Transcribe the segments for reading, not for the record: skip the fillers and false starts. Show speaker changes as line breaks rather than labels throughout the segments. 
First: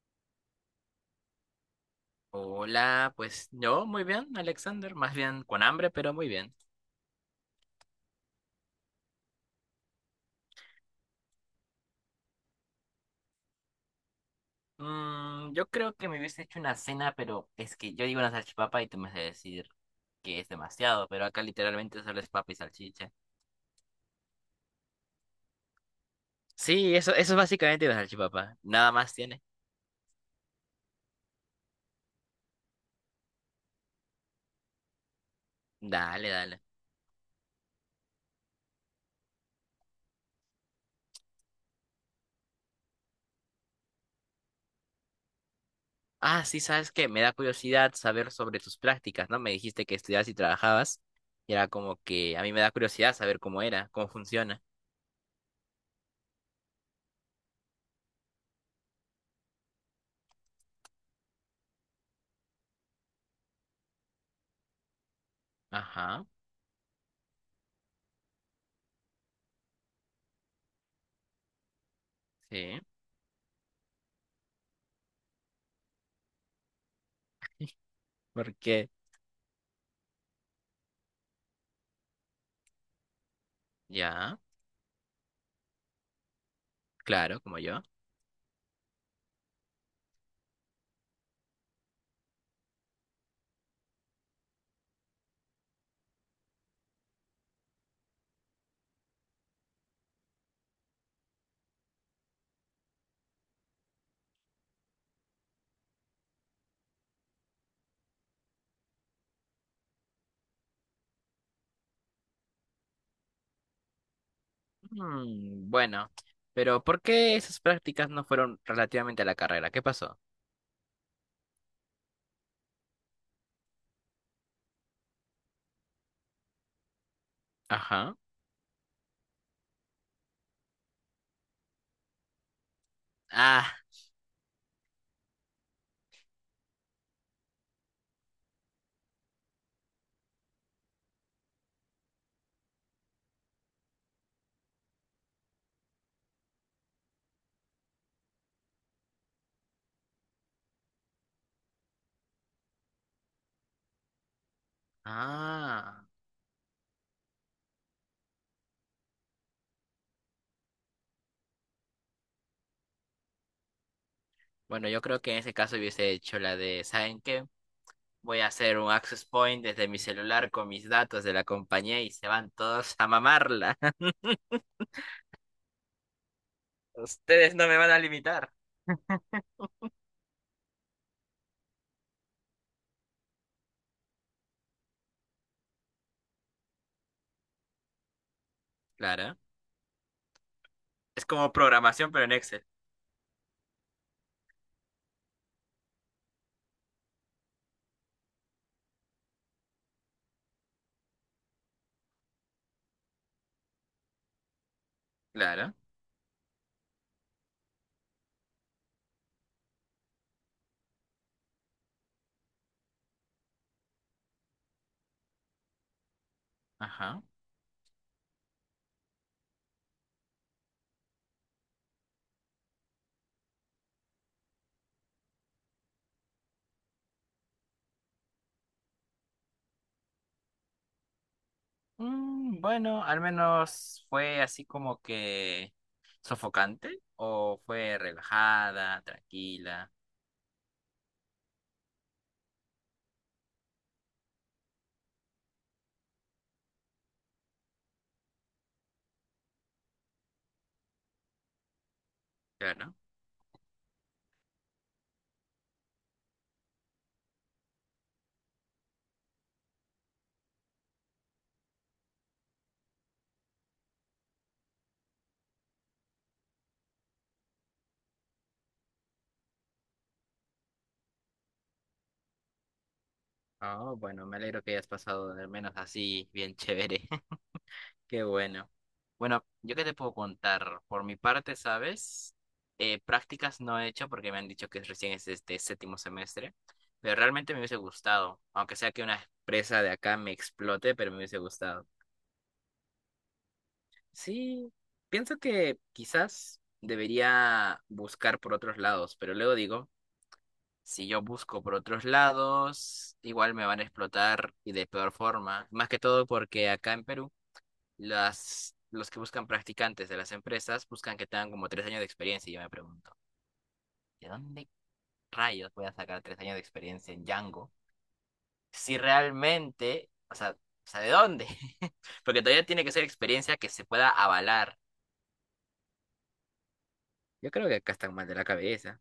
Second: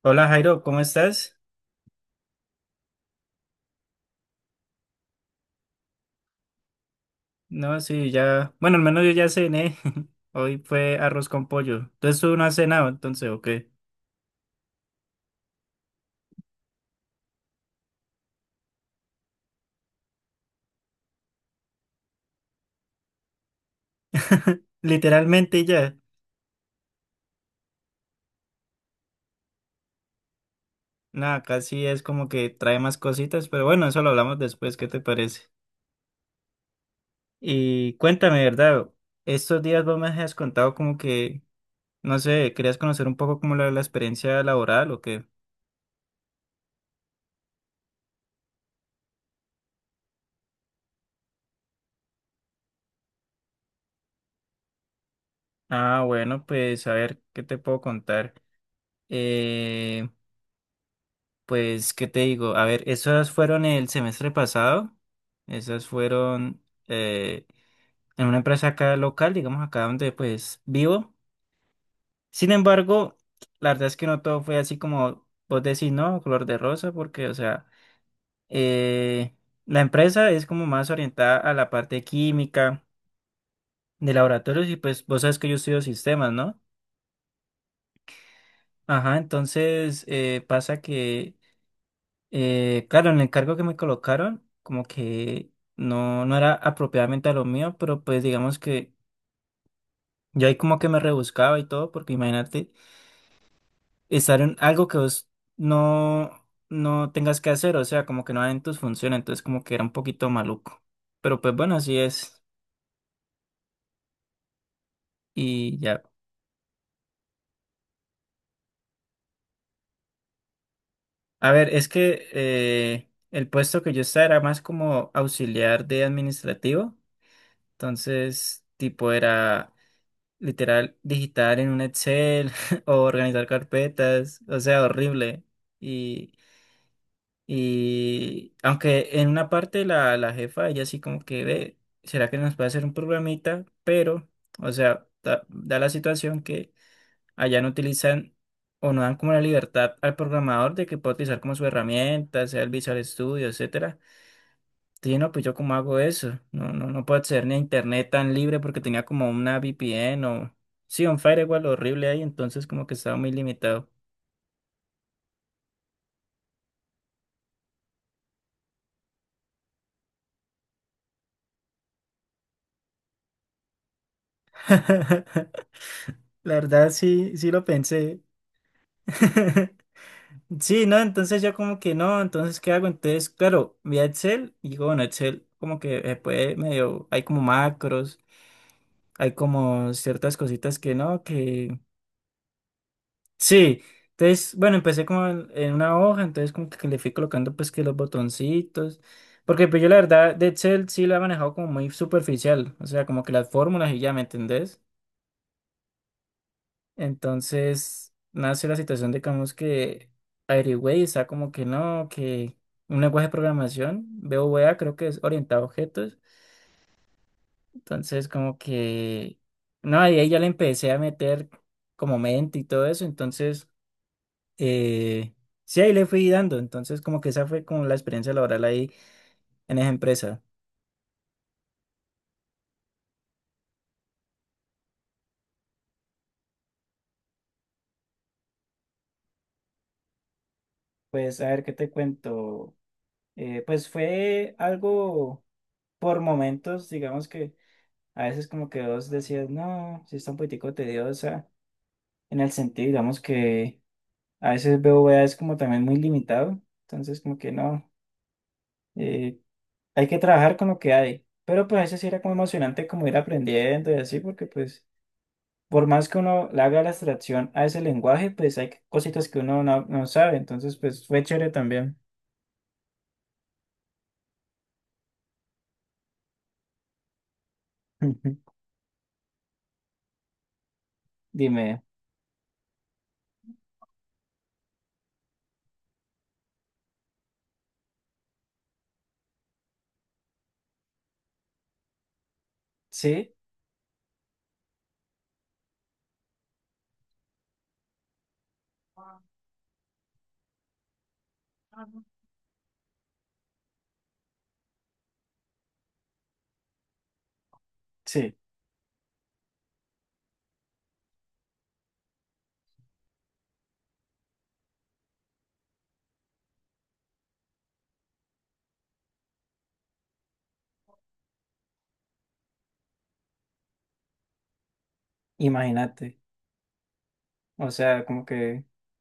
Hola Jairo, ¿cómo estás?
Hola, pues yo muy bien, Alexander, más bien con hambre, pero muy bien.
No, sí, ya. Bueno, al menos yo ya cené. Hoy fue arroz con pollo. Entonces tú no has cenado, entonces, ¿o qué?
Yo creo que me hubiese hecho una cena, pero es que yo digo una salchipapa y tú me vas a decir que es demasiado, pero acá literalmente solo es papa y salchicha.
Literalmente ya.
Sí, eso es básicamente una salchipapa, nada más tiene.
Nada, casi es como que trae más cositas, pero bueno, eso lo hablamos después, ¿qué te parece?
Dale, dale.
Y cuéntame, ¿verdad? Estos días vos me has contado como que, no sé, querías conocer un poco como la experiencia laboral o qué.
Ah, sí, sabes que me da curiosidad saber sobre tus prácticas, ¿no? Me dijiste que estudiabas y trabajabas, y era como que a mí me da curiosidad saber cómo era, cómo funciona.
Ah, bueno, pues a ver, ¿qué te puedo contar? Pues, ¿qué te digo? A ver, esas fueron el semestre pasado. Esas
Ajá,
fueron eh, en una empresa acá local, digamos acá donde pues vivo. Sin
sí,
embargo, la verdad es que no todo fue así como vos decís, ¿no? Color de rosa, porque, o sea,
porque
eh, la empresa es como más orientada a la parte química de
ya,
laboratorios y pues vos sabes que yo estudio sistemas, ¿no?
claro, como yo.
Ajá, entonces pasa que claro, en el cargo que me colocaron, como que no era apropiadamente a lo mío, pero pues digamos que yo ahí como que me rebuscaba y todo, porque imagínate estar en algo que vos no tengas que hacer, o sea, como que no hagan tus funciones, entonces como que era un poquito maluco. Pero pues bueno, así es.
Mm,
Y ya.
bueno, pero ¿por qué esas prácticas no fueron relativamente a la carrera? ¿Qué pasó?
A ver, es que el puesto que yo estaba era más como auxiliar de administrativo,
Ajá.
entonces tipo era literal digitar en un Excel o organizar
Ah,
carpetas, o sea, horrible. Y, y aunque en una parte la jefa, ella sí como que ve, ¿será que nos puede hacer un programita? Pero, o sea, da la situación que allá no utilizan o no dan como la libertad al programador de que pueda utilizar como su herramienta, sea el Visual Studio, etcétera. Sí, no, pues yo cómo hago
ah.
eso. No puedo acceder ni a internet tan libre porque tenía como una VPN o... Sí, un firewall horrible ahí, entonces como que estaba muy limitado.
Bueno, yo creo que en ese caso hubiese hecho la de, ¿saben qué? Voy a hacer un access point desde mi celular con mis datos de la compañía y se van todos a mamarla.
La verdad sí, sí
Ustedes
lo
no me van a
pensé.
limitar.
Sí, no, entonces yo como que no, entonces ¿qué hago? Entonces, claro, vi a Excel y digo, bueno, Excel como que se puede medio, hay como macros, hay
Claro.
como ciertas cositas que no,
Es como
que
programación, pero en Excel.
Sí, entonces, bueno, empecé como en una hoja, entonces como que le fui colocando pues que los botoncitos, porque pues yo la verdad de Excel sí lo he manejado como muy superficial, o sea, como que las fórmulas y ya, ¿me entendés?
Claro.
Entonces nace la situación de digamos que averigüé y está como que no, que un lenguaje de programación, BOVA creo que es orientado a objetos,
Ajá.
entonces como que, no, y ahí ya le empecé a meter como mente y todo eso, entonces... eh, sí, ahí le fui dando. Entonces, como que esa fue como la experiencia laboral ahí en esa empresa.
Mm, bueno, al menos fue así como que sofocante o fue relajada, tranquila,
Pues a ver qué te cuento. Pues fue algo por momentos, digamos que a veces como que vos decías, no, sí está un poquitico tediosa, en el sentido,
claro.
digamos que a veces veo es como también muy limitado, entonces como que no, eh, hay que trabajar con lo que hay. Pero pues a veces sí era como emocionante como ir aprendiendo y así, porque pues por más que uno le haga la abstracción a ese lenguaje, pues hay cositas que uno no sabe. Entonces, pues fue chévere también.
Oh, bueno, me alegro que hayas pasado al menos así bien chévere. Qué bueno. Bueno, yo qué te puedo contar. Por mi parte,
Dime,
¿sabes? Prácticas no he hecho porque me han dicho que recién es este séptimo semestre, pero realmente me hubiese gustado, aunque sea que una empresa de acá me explote, pero me hubiese gustado.
sí,
Sí, pienso que quizás debería buscar por otros lados, pero luego digo, si yo busco por otros lados, igual me van a explotar y de peor forma. Más que todo porque acá en Perú,
sí,
las, los que buscan practicantes de las empresas buscan que tengan como 3 años de experiencia y yo me pregunto, ¿de dónde rayos voy a sacar 3 años de experiencia en Django? Si realmente, o sea, ¿de dónde? Porque todavía tiene que ser experiencia que se pueda avalar.
imagínate.
Yo creo
O
que acá
sea,
están
como
mal de la
que
cabeza.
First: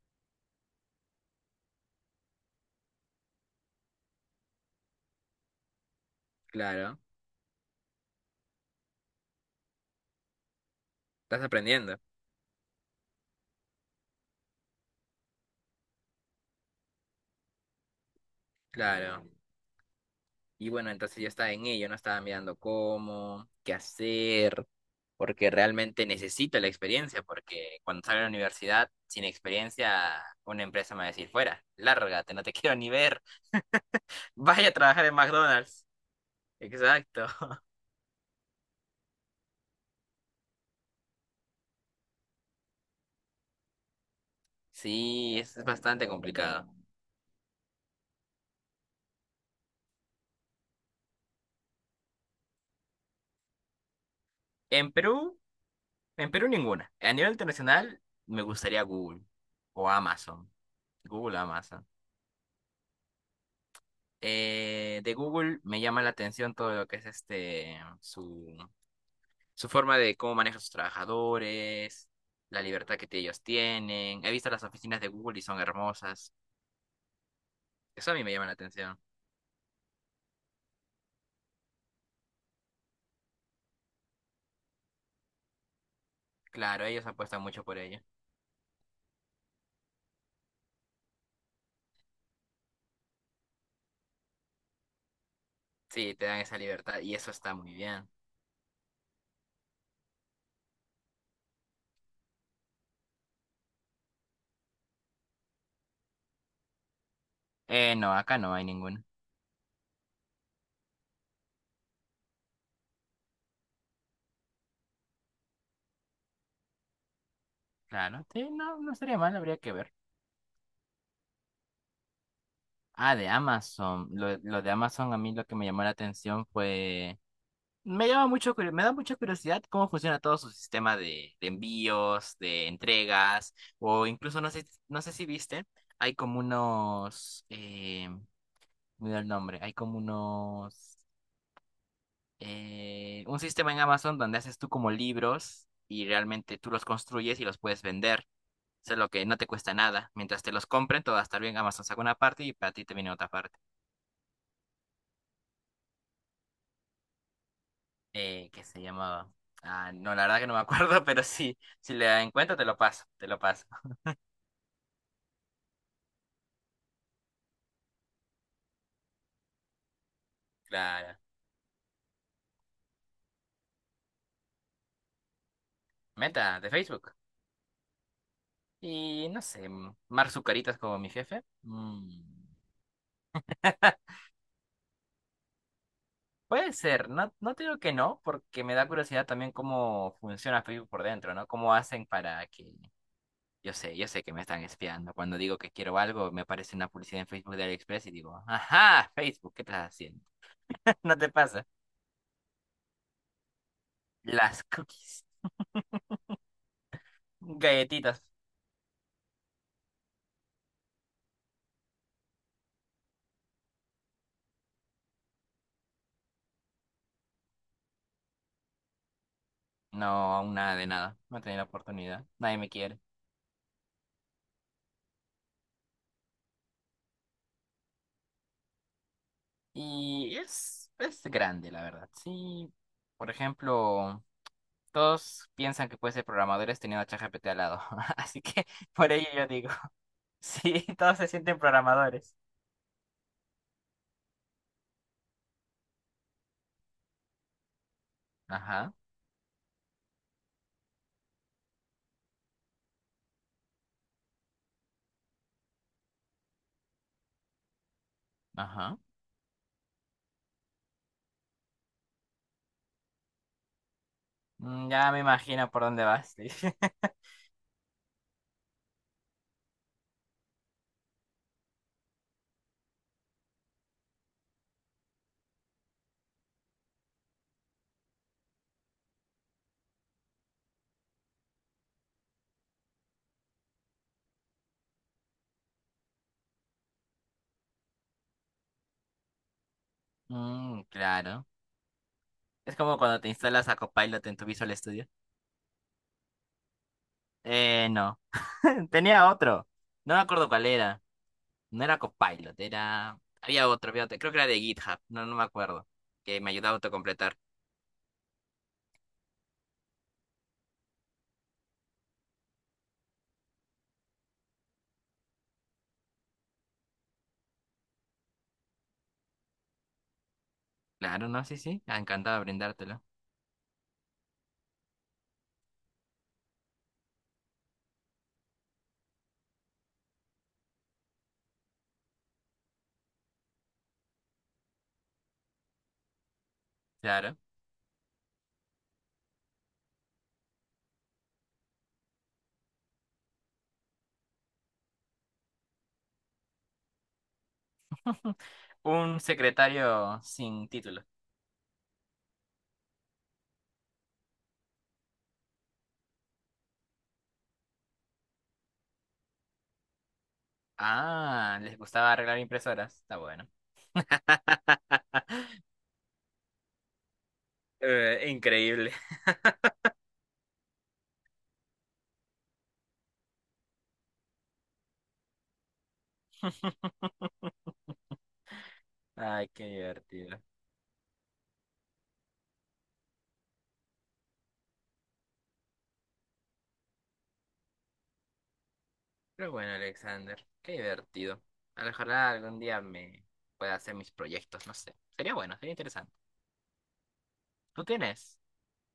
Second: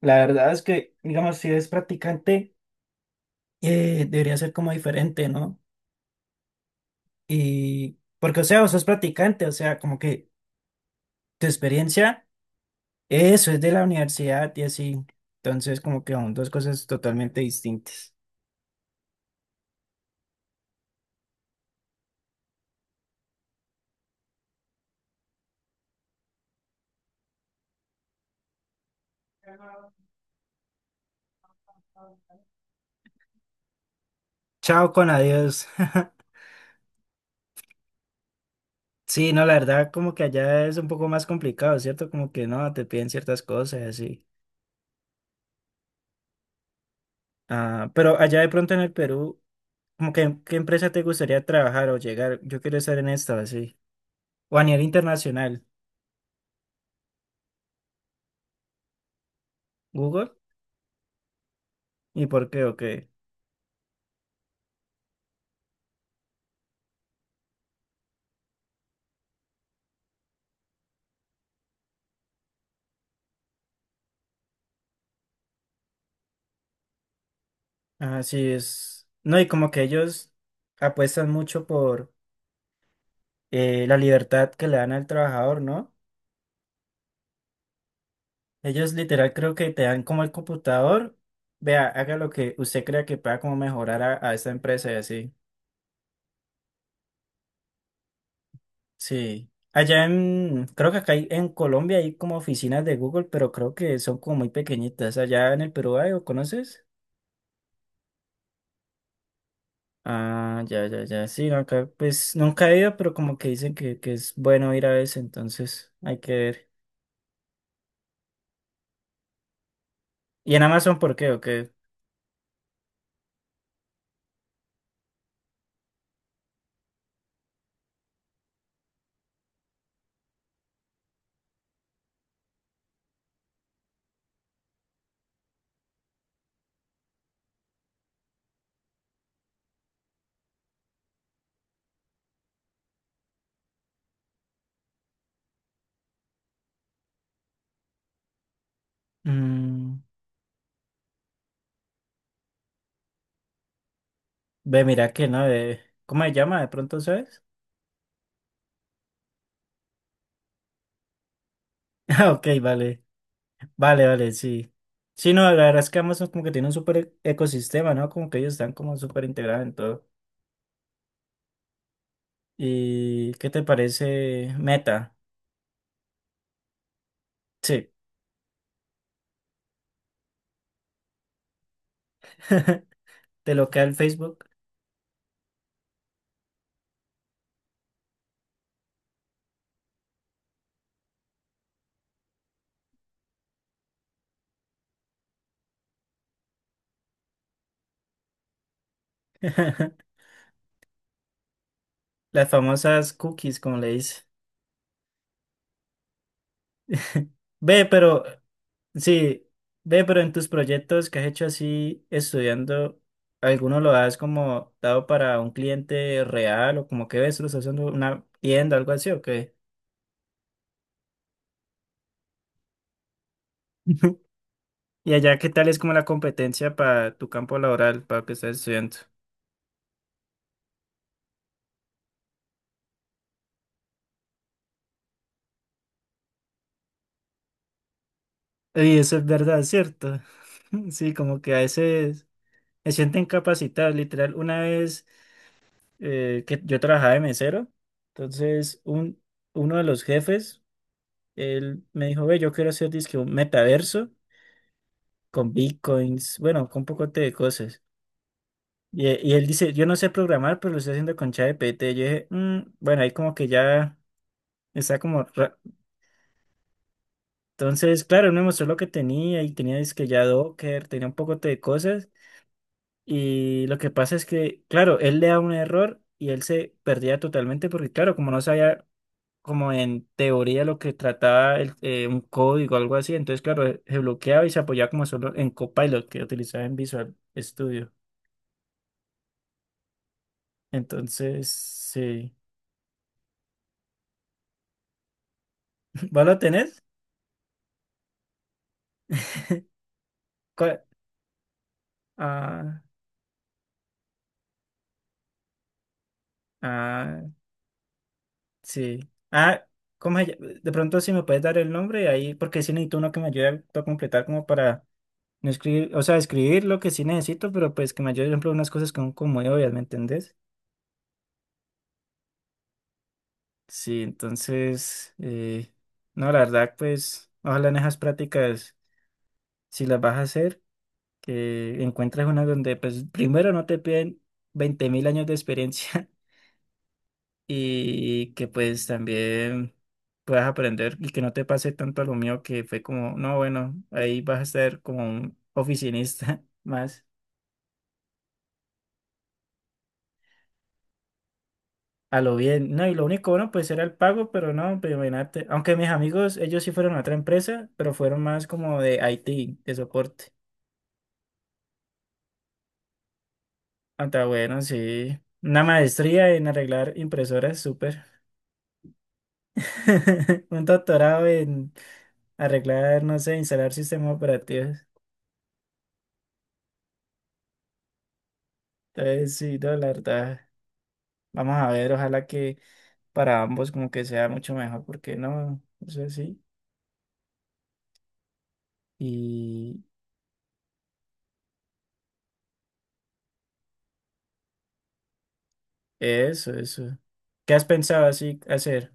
la verdad es que, digamos, si eres practicante, debería ser como diferente, ¿no?
Claro,
Y porque, o sea, vos sos practicante, o sea, como que
estás
tu
aprendiendo,
experiencia, eso es de la universidad y así. Entonces, como que son dos cosas totalmente distintas.
claro. Y bueno, entonces yo estaba en ello, no estaba mirando cómo, qué hacer, porque realmente necesito la experiencia, porque cuando salga de la universidad, sin experiencia, una empresa me va a decir, fuera, lárgate, no te quiero ni ver, vaya a
Chao
trabajar
con
en
adiós.
McDonald's. Exacto.
Sí, no, la verdad, como que allá es un poco más complicado, ¿cierto? Como que no, te piden ciertas cosas y así.
Sí, es bastante complicado.
Ah, pero allá de pronto en el Perú, como que ¿qué empresa te gustaría trabajar o llegar? Yo quiero estar en esta, así. O a nivel
En Perú,
internacional,
en Perú ninguna. A nivel internacional, me gustaría Google o
Google.
Amazon. Google, Amazon.
¿Y por qué o qué?
De Google me llama la atención todo lo que es este su, su forma de cómo maneja a sus trabajadores, la libertad que ellos tienen. He visto las oficinas de Google y son hermosas. Eso a
Ah,
mí me llama
sí,
la atención.
es. No, y como que ellos apuestan mucho por la libertad que le dan al trabajador, ¿no?
Claro, ellos apuestan mucho por ello.
Ellos literal creo que te dan como el computador. Vea, haga lo que usted crea que pueda como mejorar a esta empresa y así.
Sí, te dan esa libertad y eso está muy bien.
Sí. Allá en, creo que acá hay- en Colombia hay como oficinas de Google, pero creo que son como muy pequeñitas. Allá en el Perú hay, ¿o conoces?
No, acá no hay ninguno.
Ah, ya, ya, ya. Sí, no, acá pues nunca he ido, pero como que dicen que es bueno ir a veces, entonces hay que ver.
Claro, sí, no, no estaría mal, habría que ver.
¿Y en Amazon por qué o qué?
Ah, de Amazon. Lo de Amazon a mí lo que me llamó la atención fue me llama mucho, me da mucha curiosidad cómo funciona todo su sistema de envíos, de entregas, o incluso no sé, no sé si viste, hay como unos, me da el nombre, hay como unos, un sistema en Amazon donde haces tú como libros y realmente tú los construyes y los puedes vender, eso es lo que no te cuesta
Mm,
nada, mientras te los compren todo va a estar bien, Amazon saca una parte y para ti te viene otra parte,
ve, mira que no, de, ¿cómo se llama? ¿De pronto sabes?
que se llamaba, ah, no, la verdad que no me acuerdo, pero sí. Si le
Ah, ok,
encuentro, te lo
vale.
paso, te lo paso.
Vale, vale, sí. Sí, no, la verdad es que Amazon como que tiene un súper ecosistema, ¿no? Como que ellos están como súper integrados en todo.
Claro.
¿Y qué te parece Meta?
Meta de Facebook.
Sí,
Y no sé, Mark Zucaritas como mi jefe. Mm,
de lo que da el Facebook.
puede ser, no, no te digo que no, porque me da curiosidad también cómo funciona Facebook por dentro, ¿no? Cómo hacen para que... yo sé que me están espiando. Cuando digo que quiero algo, me aparece una publicidad en Facebook de AliExpress y digo, ajá, Facebook, ¿qué estás haciendo? No te pasa.
Las famosas cookies, como le dice.
Las cookies.
Ve,
Galletitas.
pero, sí, ve, pero en tus proyectos que has hecho así, estudiando, ¿alguno lo has como dado para un cliente real o como que ves, lo estás haciendo una tienda, algo así o qué?
No, aún nada de nada. No he tenido la oportunidad. Nadie me quiere.
Y allá, ¿qué tal es como la competencia para tu campo laboral, para lo que estás estudiando?
Y es grande, la verdad. Sí, por ejemplo, todos piensan que puede ser programadores teniendo a ChatGPT al lado. Así que
Y
por
eso es
ello yo
verdad,
digo,
¿cierto?
sí,
Sí,
todos se
como que a
sienten
veces...
programadores.
Me siento incapacitado, literal. Una vez que yo trabajaba de mesero, entonces
Ajá,
un, uno de los jefes, él me dijo, ve, yo quiero hacer dizque un metaverso con bitcoins, bueno, con un poco de cosas.
ajá.
Y, e- y él dice, yo no sé programar, pero lo estoy haciendo con ChatGPT. Yo dije, "Mm, bueno, ahí como que ya está
Ya me
como... ra-".
imagino por dónde vas. Sí.
Entonces, claro, él me mostró lo que tenía y tenía dizque ya Docker, tenía un poco de cosas. Y lo que pasa es que, claro, él le da un error y él se perdía totalmente porque, claro, como no sabía como en teoría lo que trataba el- un código o algo así, entonces, claro, se bloqueaba y se apoyaba como solo en Copilot que utilizaba en Visual Studio.
Mm, claro.
Entonces, sí.
Es como cuando te instalas a Copilot en tu Visual Studio.
¿Vos lo tenés?
No. Tenía otro. No me acuerdo cuál
¿Cuál?
era. No era Copilot,
Ah,
era... Había otro, había otro. Creo que era de GitHub. No, no me acuerdo. Que me ayudaba a
ah,
autocompletar.
sí. Ah, ¿cómo se llama? De pronto si me puedes dar el nombre ahí, porque sí necesito uno que me ayude a completar como para no escribir, o sea, escribir lo que sí necesito, pero pues que me ayude, por ejemplo, unas cosas que son como obvias, ¿me entendés?
Claro, no, sí, sí. Ah, encantado de brindártelo.
Sí, entonces, no, la verdad, pues, ojalá en esas prácticas, si las vas a hacer, que encuentres una donde, pues, primero no te piden 20.000 años de experiencia
Claro.
y que, pues, también puedas aprender y que no te pase tanto a lo mío que fue como, no, bueno, ahí vas a ser como un oficinista más.
Un secretario sin título.
A lo bien, no, y lo único bueno, pues era el pago, pero no, pues imagínate, aunque mis amigos, ellos sí fueron a otra empresa, pero fueron más como de IT, de soporte.
Ah, les gustaba arreglar impresoras. Está bueno.
Hasta bueno, sí, una maestría en arreglar impresoras, súper.
Increíble.
Un doctorado en arreglar, no sé, instalar sistemas operativos. Entonces,
Ay,
sí,
qué
no, la
divertido.
verdad, vamos a ver, ojalá que para ambos como que sea mucho mejor, porque no, eso sí.
Pero bueno,
Y
Alexander, qué divertido. A lo mejor algún día me pueda hacer mis proyectos, no sé. Sería bueno, sería interesante.
eso, eso. ¿Qué has
¿Tú
pensado
tienes?
así hacer?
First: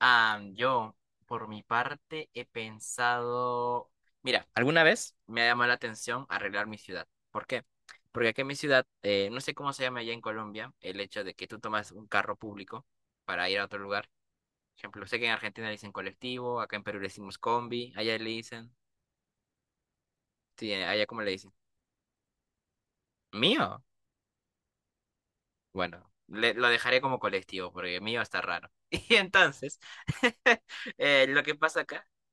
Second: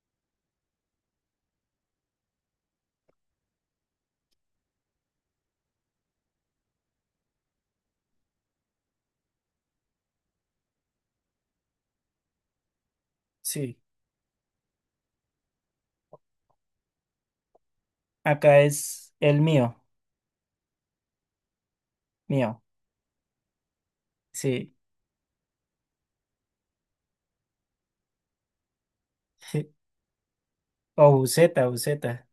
Ah, yo, por mi parte, he pensado, mira, alguna vez me ha llamado la atención arreglar mi ciudad. ¿Por qué? Porque aquí en mi ciudad, no sé cómo se llama allá en Colombia, el hecho de que tú tomas un carro público para ir a
Sí.
otro lugar. Por ejemplo, sé que en Argentina le dicen colectivo, acá en Perú le decimos combi, allá le
Acá
dicen,
es el mío,
sí, allá cómo le dicen.
mío,
Mío.
sí.
Bueno, lo dejaré como colectivo, porque mío está raro. Y entonces,
O
lo que
buceta,
pasa acá
buceta,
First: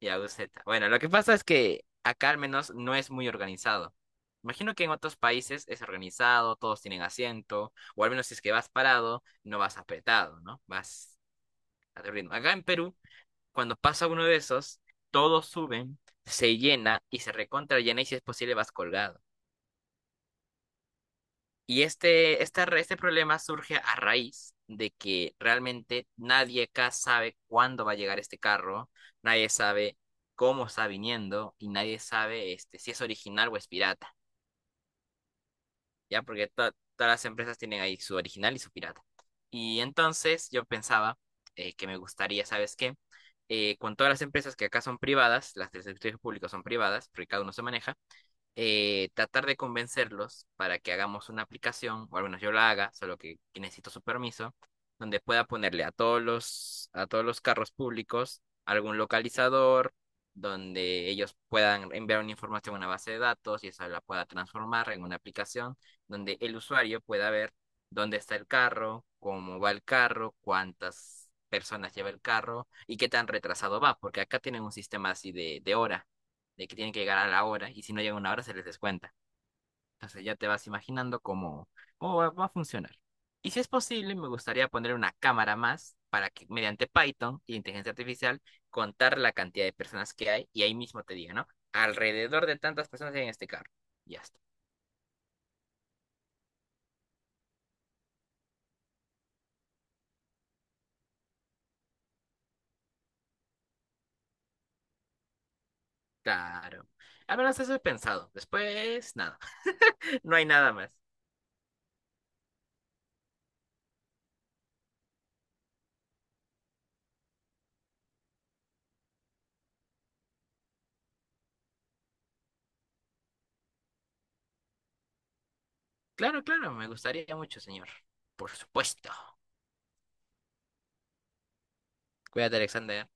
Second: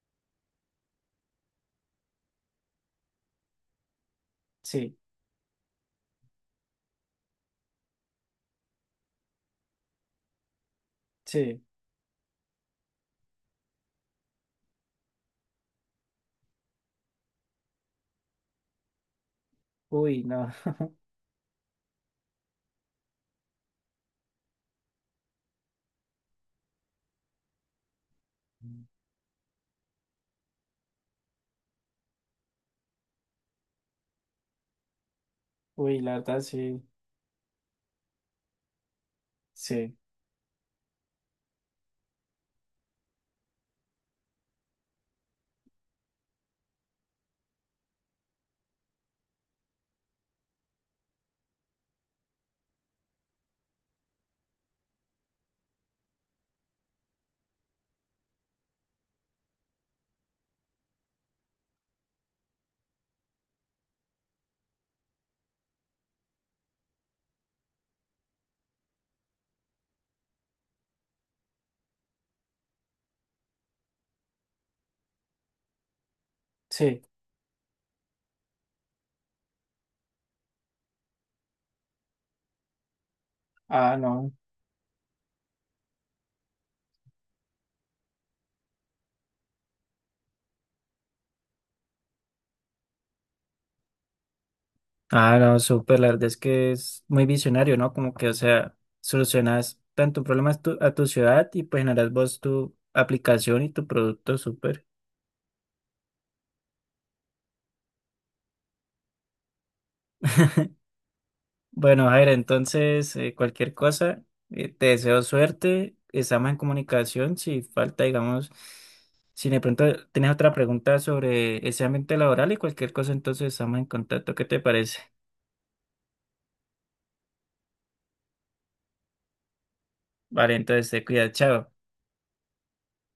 y Aguseta. Bueno, lo que pasa es que acá al menos no es muy organizado. Imagino que en
sí,
otros países es organizado, todos tienen asiento, o al menos si es que vas parado, no vas apretado, ¿no? Vas
sí.
a tu ritmo. Acá en Perú, cuando pasa uno de esos, todos suben, se llena y se recontra llena y si es posible vas colgado.
Uy, no.
Y este, este problema surge a raíz de que realmente nadie acá sabe cuándo va a llegar este carro, nadie sabe cómo está viniendo y nadie sabe este, si es original o es pirata,
Uy, la
¿ya?
verdad,
Porque
sí,
todas las empresas tienen ahí su original y su pirata. Y
sí,
entonces yo pensaba que me gustaría, ¿sabes qué? Con todas las empresas que acá son privadas, las del sector público son privadas, porque cada uno se maneja tratar de convencerlos para que hagamos una aplicación, o al menos yo la haga, solo que necesito su permiso, donde pueda ponerle a todos los carros públicos algún localizador, donde ellos puedan enviar una información a una base de datos y esa la pueda transformar en una aplicación donde el usuario pueda ver dónde está el carro, cómo va el carro, cuántas personas lleva el carro y qué tan retrasado va, porque acá tienen un sistema así de hora de que tienen que
sí.
llegar a la hora y si no llegan a una hora se les descuenta. Entonces ya te vas imaginando cómo va, a funcionar. Y si es
Ah,
posible, me
no.
gustaría poner una cámara más para que mediante Python y inteligencia artificial contar la cantidad de personas que hay y ahí mismo te diga, ¿no? Alrededor de tantas personas hay en este carro. Ya está.
Ah, no, súper, la verdad es que es muy visionario, ¿no? Como que, o sea, solucionas tanto problemas tu- a tu ciudad y pues generas vos tu aplicación y tu producto, súper.
Claro. Al menos eso he pensado. Después, nada. No hay nada más.
Bueno, Jair, entonces cualquier cosa, te deseo suerte, estamos en comunicación, si falta, digamos, si de pronto tienes otra pregunta sobre ese ambiente laboral y cualquier cosa, entonces estamos en contacto, ¿qué te parece?
Claro, claro, me gustaría mucho, señor. Por supuesto.
Vale, entonces te cuida, chao.
Cuídate, Alexander.